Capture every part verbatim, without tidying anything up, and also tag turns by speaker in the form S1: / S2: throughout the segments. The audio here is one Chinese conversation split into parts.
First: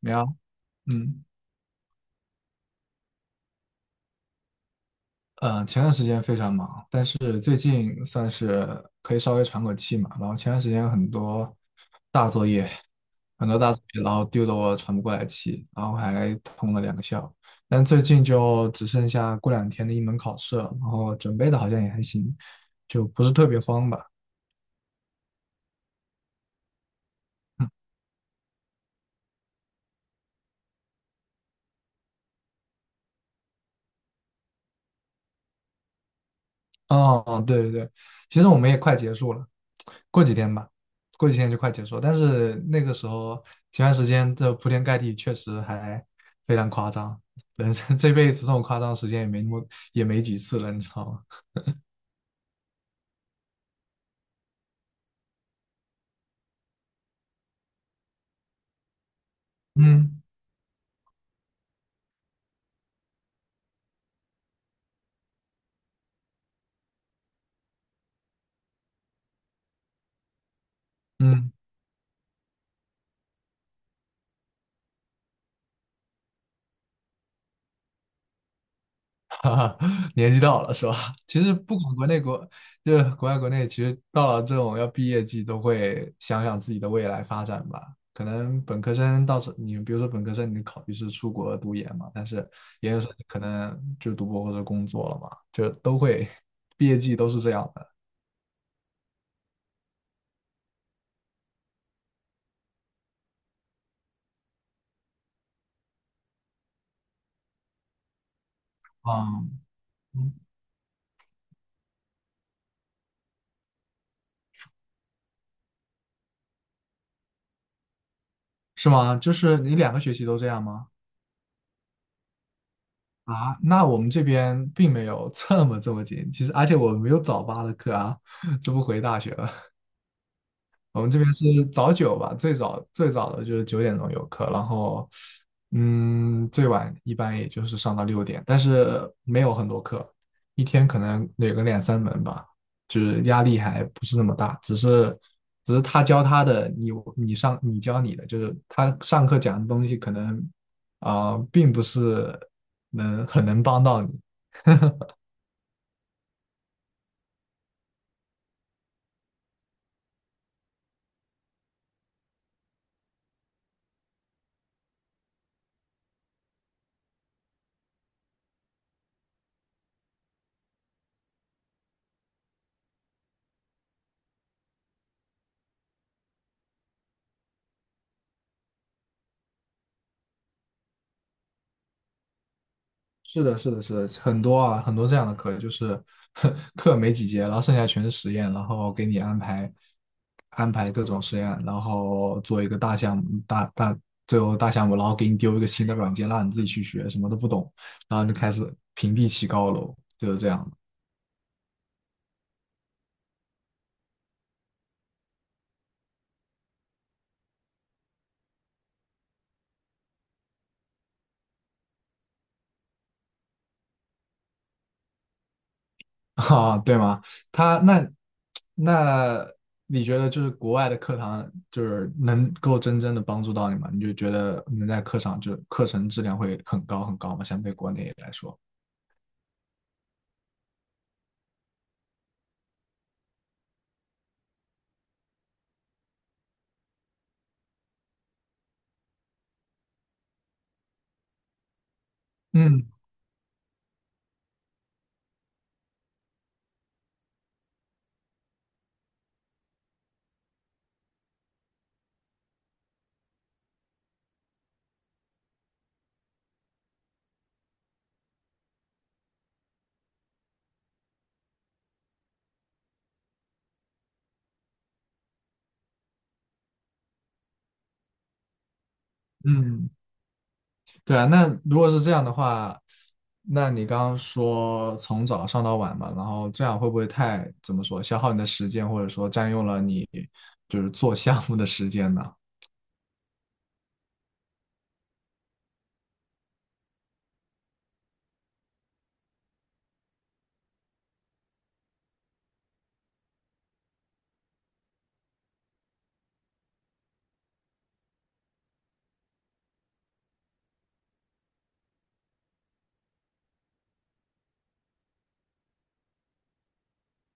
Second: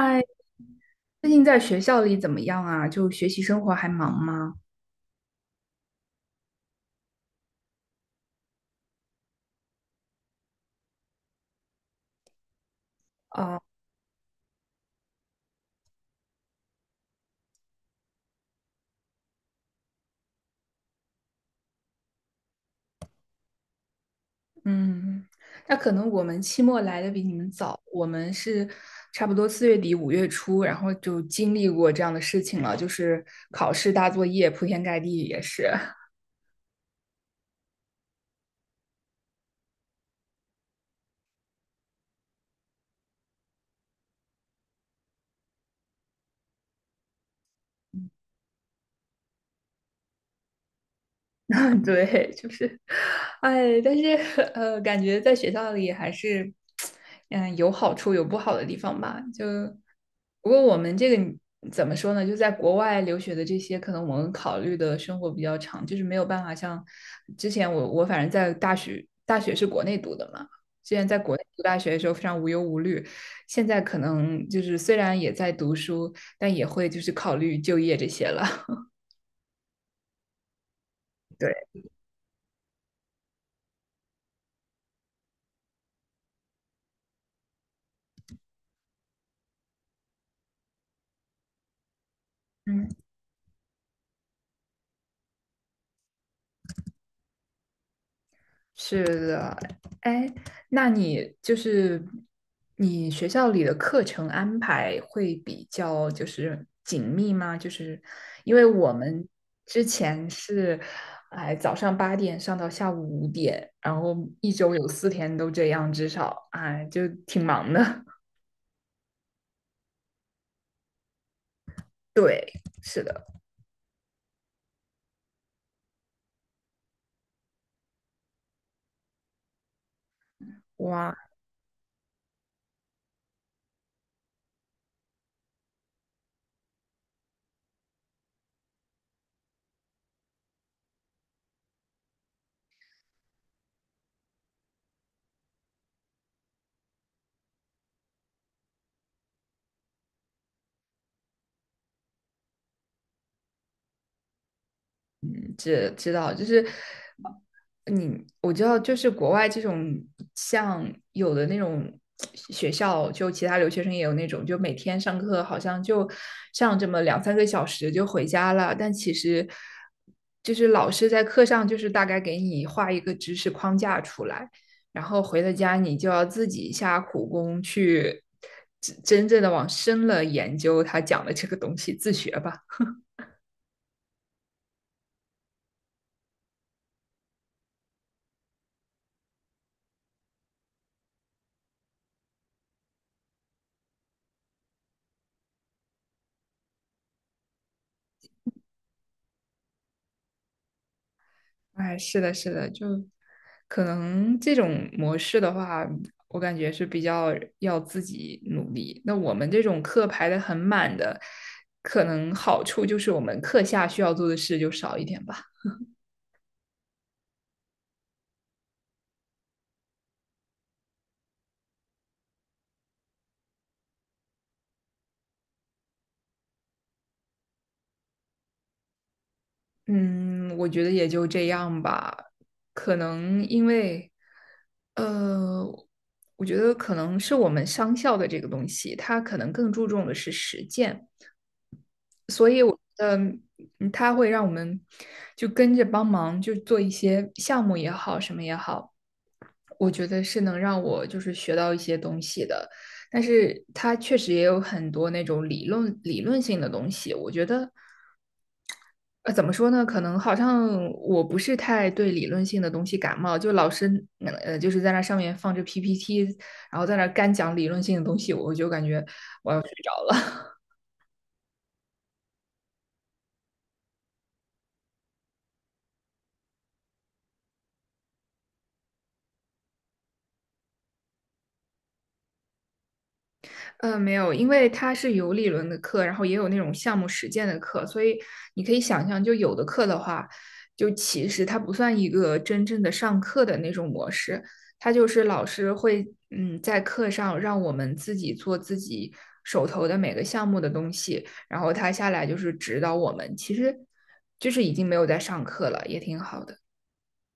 S1: 你好。嗯
S2: 最近在学校里怎么样啊？就学习生活还忙吗？
S1: 呃，前段时间非常忙，但是最近算是可以稍微喘口气嘛。然后前段时间很多大作业，很多
S2: 啊，
S1: 大作业，然后丢得我喘不过来气，然后还通了两个宵。但最近就只剩下过两天的一门考试了，然后准备的好像也还行，就不是特别慌吧。
S2: 嗯，那可能我们期末来的比你们早，我们是差不多四月底五月初，然后就经历过这样的事情了，就是考试大作业铺天盖地也是。
S1: 哦，哦，对对对，其实我们也快结束了，过几天吧，过几天就快结束了。但是那个时候前段时间这铺天盖地，确实还非常夸张。人生这辈子这种夸张的时间也没那么也没几次了，你知道吗？
S2: 对，就是，哎，但是呃，感觉在学校里还是，嗯，有好处有不好的地方吧。就
S1: 嗯
S2: 不过我们这个怎么说呢？就在国外留学的这些，可能我们考虑的生活比较长，就是没有办法像之前我我反正在大学大学是国内读的嘛，之前在国内
S1: 嗯。
S2: 读大学的时候非常无忧无虑，现在可能就是虽然也在读书，但也会就是考虑就业这些了。
S1: 哈哈，年纪到了是吧？其
S2: 对，
S1: 实不管国内国，就是国外国内，其实到了这种要毕业季，都会想想自己的未来发展吧。可能本科生到时候你比如说本科生，你考虑是出国读研嘛，但是
S2: 嗯。
S1: 研究生可能就读博或者工作了嘛，就都会毕业季都是这样的。
S2: 是的，哎，那你就是你学校里的课程安排会比较就是紧密吗？就是因为我们
S1: 嗯。
S2: 之前
S1: 嗯
S2: 是，哎，早上八点上到下午五点，然后一周有四天都这样，至少，哎，就挺忙的。
S1: 是吗？就是你两个学期都这样吗？
S2: 对，是的，
S1: 啊，那我们这边并没有这么这么紧，其实而且我没有早八的课啊。这不回大学了。我们
S2: 哇，
S1: 这边是早九吧，最早最早的就是九点钟有课，然后嗯，最晚一般也就是上到六点，但是没有很多课，一天可能有个两三门吧，就是压力还不是那么大，只是只是他教他的，你你上你教你的，就是他上课讲的东西可能啊、并不是能很能帮到你。
S2: 嗯，知知道，就是你我知道，就是国外这种像有的那种学校，就其他留学生也有那种，就每天上课好像就上这么两三个小时就回家了，但其实就是老师在课上就是大概给你画一个知识框架出来，然后回了家你就要自己下苦功去真真正的往深了研究他讲的这个东西，自学吧。
S1: 是的，是的，是的，很多啊，很多这样的课，就是 课没几节，然后剩下全是实验，然后给你安排安排各种实验，然后做一个大项目，大大最后大项目，然后给你丢一个新的软件，让你自己去学，什么都不懂，然后就开始平地起高楼，就是这样。
S2: 哎，是的，是的，就可能这种模式的话，我感觉是比较要自己努力。那我们这种课排的很满的，可能好处就是我们课下需要做的事就少一点吧。
S1: 啊，对吗？他那那你觉得就是国外的课堂就是能够真正的帮助到你吗？你就觉得能在课上就是课程质量会很高很高吗？相对国内来说，
S2: 嗯，我觉得也就这样吧。可能因为，呃，我觉得可能是我们商校的这个东西，它可能更注重的是实践。
S1: 嗯
S2: 呃嗯，它会让我们就跟着帮忙，就做一些项目也好，什么也好。我觉得是能让我就是学到一些东西的，但是它确实也有很多那种理论理论性的东西。我觉得呃怎么说呢？可能好像我不是太对理论性的东西感冒，就老师嗯呃就是在那上面放着 P P T，然后在那干讲理论性的东西，我就感觉我要睡
S1: 嗯，
S2: 着了。
S1: 对啊。那如果是这样的话，那你刚刚说从早上到晚嘛，然后这样会不会太怎么说消耗你的时间，或者说占用了你就是做项目的时间呢？
S2: 呃，没有，因为它是有理论的课，然后也有那种项目实践的课，所以你可以想象，就有的课的话，就其实它不算一个真正的上课的那种模式，它就是老师会嗯在课上让我们自己做自己手头的每个项目的东西，然后他下来就是指导我们，其实就是已经没有在上课了，也挺好的。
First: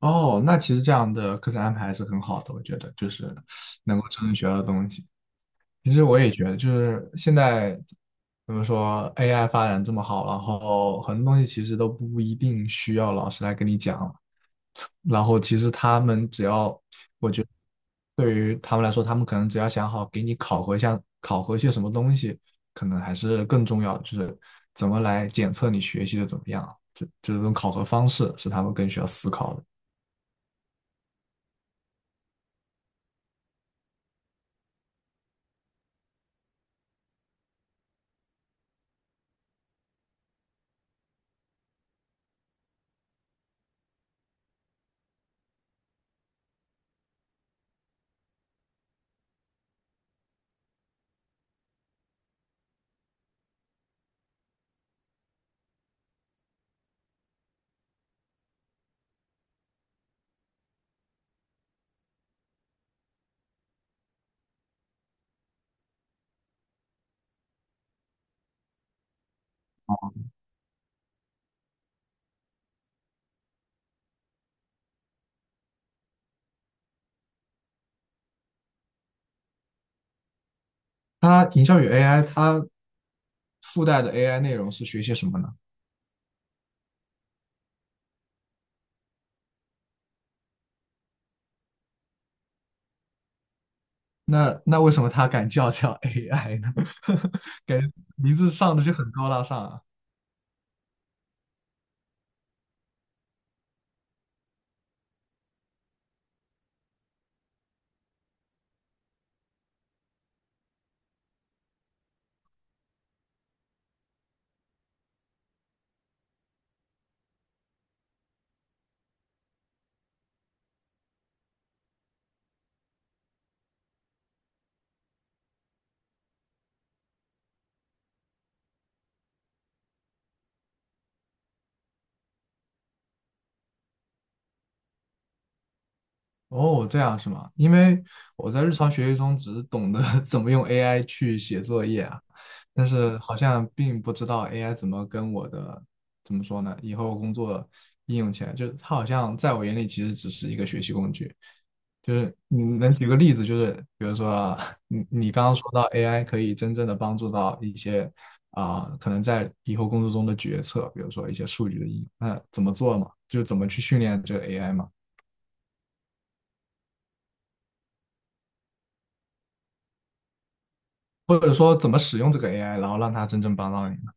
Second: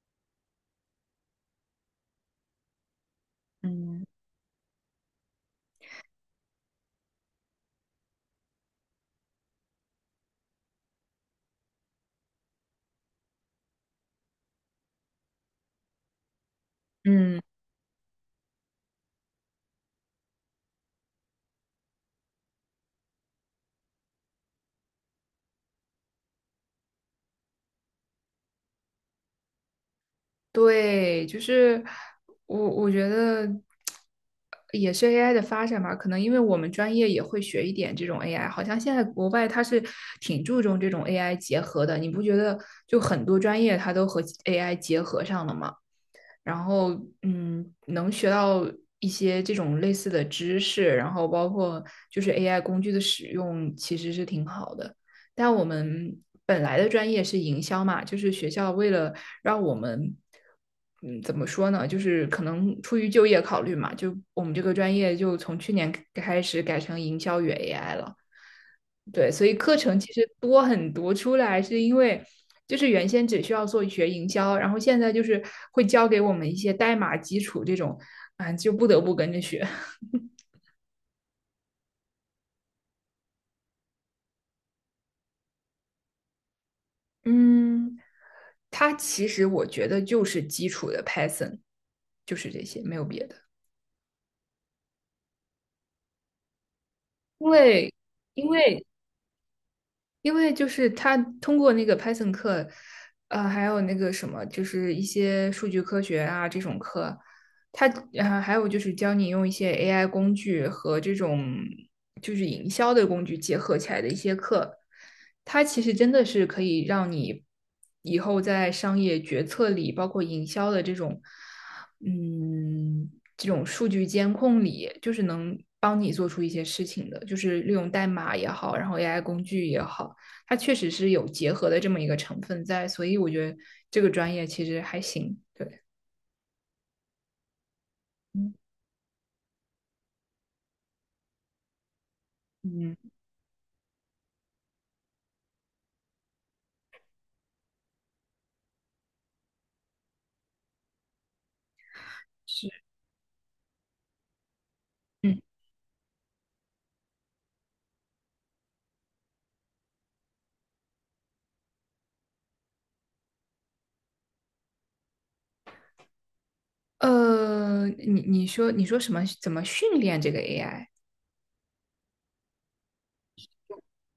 S1: 哦，那其实这样的课程安排还是很好的，我觉得就是 能
S2: 嗯，
S1: 够真正学到东西。其实我也觉得，就是现在怎么说，A I 发展这么好，然后很多东西其实都不一定需要老师来跟你讲了，然后其实他们只要，我
S2: 嗯。
S1: 觉得对于他们来说，他们可能只要想好给你考核一下，考核些什么东西，可能还是更重要的，就是怎么来检测你学习的怎么样，这这种考核方式是他们更需要思考的。
S2: 对，就是我我觉得也是 A I 的发展吧，可能因为我们专业也会学一点这种 A I，好像现在国外它是挺注重这种 A I 结合的，你不觉得就很多专业它都和 A I 结合上了吗？然后嗯，能学到一些这种类似的知识，然后包括就是 A I 工具的使用，其实是挺好的。但我们本来的专业是营销嘛，就是学校为了让我们，嗯，怎么说呢，就是可能出于就业考虑嘛，就我们这个专业就从去年开始改成营销与 A I 了。对，所以课程其实多很多，出来是因为就是原先只需要做学营销，然后现在就是会教给我们一些代码基础这种，啊，就不得不跟着学。
S1: 它营销与 A I，它附带的 A I 内容是学些什么呢？
S2: 嗯 它其实我觉得就是基础的 Python，就是这些，没有别的。
S1: 那那为什么它敢叫叫 A I 呢？
S2: 因
S1: 感觉
S2: 为
S1: 名
S2: 因
S1: 字上的
S2: 为
S1: 就很高大上啊。
S2: 因为就是他通过那个 Python 课，呃，还有那个什么，就是一些数据科学啊这种课，他呃还有就是教你用一些 A I 工具和这种就是营销的工具结合起来的一些课，它其实真的是可以让你以后在商业决策里，包括营销的这种，嗯，这种数据监控里，就是能帮你做出一些事情的，就是利用代码也好，然后 A I 工具也好，它确实是有结合的这么一个成分在，所以我觉得这个专业其实还行。对，
S1: 哦，这样是吗？因为我
S2: 嗯
S1: 在日常学习中只懂得 怎么用 A I 去写作业啊，但
S2: 嗯
S1: 是好像并不知道 A I 怎么跟我的，怎么说呢，以后工作应用起来，就是它好像在我眼里其实只是一个学习工具。就是你
S2: 是。
S1: 能举个例子，就是比如说啊你你
S2: 嗯，
S1: 刚刚说到 A I 可以真正的帮助到一些啊、可能在以后工作中的决策，比如说一些数据的应用，那怎么做嘛？就是怎么去训练这个 A I 嘛？
S2: 呃，你你说你说什么？怎么训练这个 A I？
S1: 或者说怎么使用这个 A I，然后让它真正帮到你呢？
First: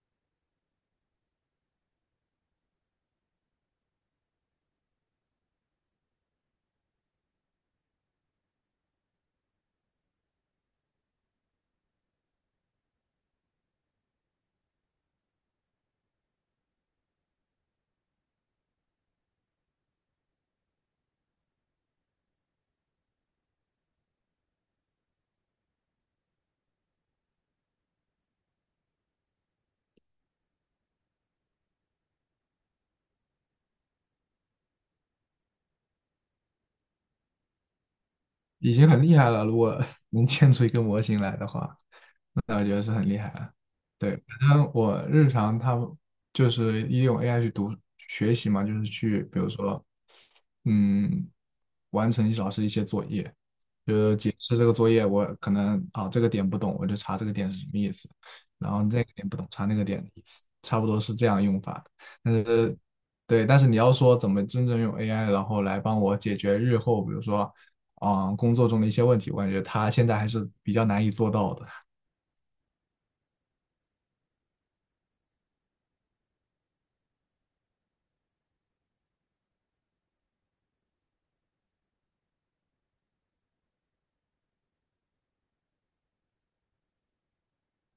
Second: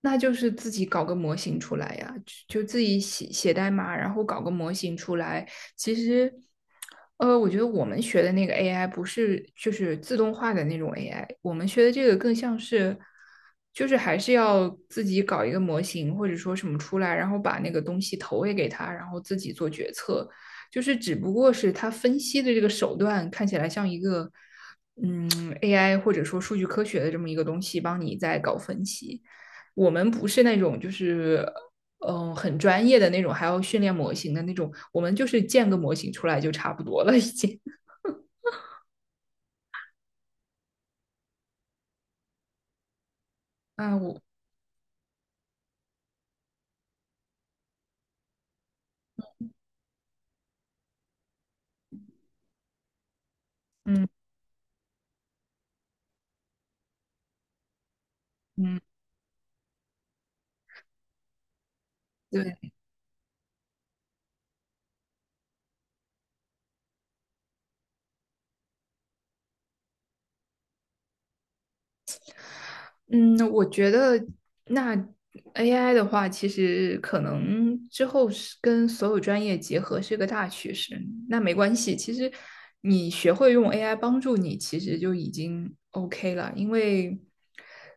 S2: 那就是自己搞个模型出来呀，就自己写写代码，然后搞个模型出来。其实，呃，我觉得我们学的那个 A I 不是就是自动化的那种 A I，我们学的这个更像是，就是还是要自己搞一个模型或者说什么出来，然后把那个东西投喂给他，然后自己做决策。就是只不过是他分析的这个手段看起来像一个，嗯，A I 或者说数据科学的这么一个东西，帮你在搞分析。我们不是那种就是嗯、呃很专业的那种，还要训练模型的那种，我们就是建个模型出来就差不多了，已经。
S1: 已经很厉害了，如果能建出一个模型来的话，那我觉得是很厉害了。
S2: 啊，
S1: 对，
S2: 我
S1: 反正我日常他就是利用 A I 去读学习嘛，就是去比如说，嗯，完成老师一些作业，就
S2: 嗯
S1: 是解释这个作业，我可能啊这个点不懂，我就查这个点是什么意思，然
S2: 嗯，
S1: 后那个点不懂，查那个点的意思，差不多是这样用法的。但
S2: 对。
S1: 是对，但是你要说怎么真正用 A I，然后来帮我解决日后，比如说，啊工作中的一些问题，我感觉它现在还是比较难以做到的。
S2: 嗯，我觉得那 A I 的话，其实可能之后是跟所有专业结合是个大趋势。那没关系，其实你学会用 A I 帮助你，其实就已经 OK 了。因为，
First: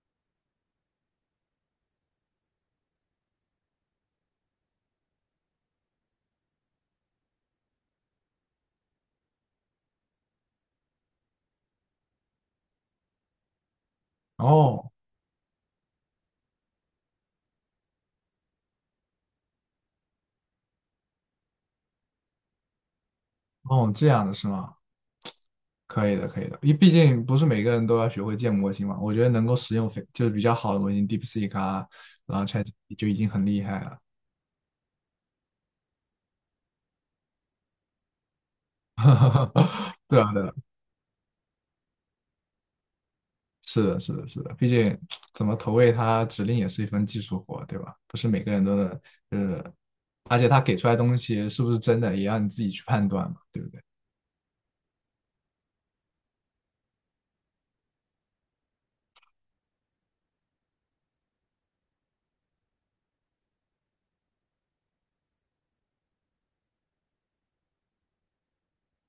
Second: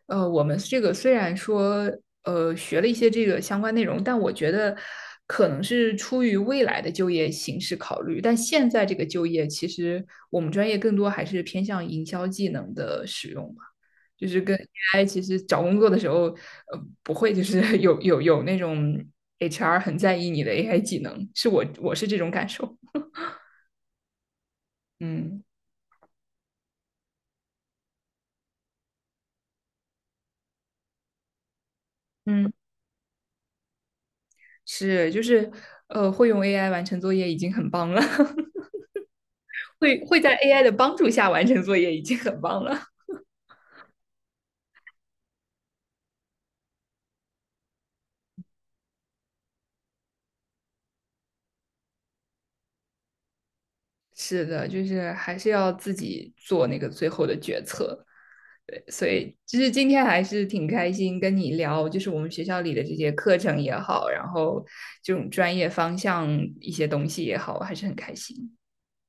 S2: 呃，我们这个虽然说呃学了一些这个相关内容，但我觉得可能是出于未来的就业形势考虑。但现在这个就业，其实我们专业更多还是偏向营销技能的使用。就是跟
S1: 哦
S2: A I 其实找工作的时候，呃，不会就是 有有有那种 H R 很在意你的 A I 技能，是我我是这种感受。
S1: 哦，这样的是吗？
S2: 嗯
S1: 可以的，可以的，因为毕竟不是每个人都要学会建模型嘛。我觉得能够使用非就是比较好的模型，DeepSeek 啊，然后
S2: 嗯，
S1: ChatGPT 就已经很厉害了。
S2: 是就是呃，会用 A I 完成作业已经很棒了，会会
S1: 对啊，
S2: 在
S1: 对啊，
S2: A I 的帮助下完成作业已经很棒了。
S1: 是的，是的，是的，毕竟怎么投喂它指令也是一份技术活，对吧？不是每个人都能，就是而且它给出来东西是不是真的，也要你自己去判断嘛，对不对？
S2: 是的，就是还是要自己做那个最后的决策。对，所以就是今天还是挺开心跟你聊，就是我们学校里的这些课程也好，然后这种专业方向一些东西也好，我还是很开心。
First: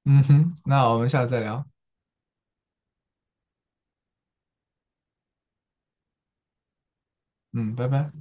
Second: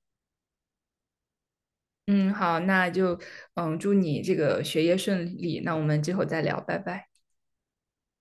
S1: 嗯哼，那我们下次再聊，
S2: 嗯，好，那就嗯，祝你这个学业顺利。那我们之后再聊，拜拜。
S1: 嗯，拜拜。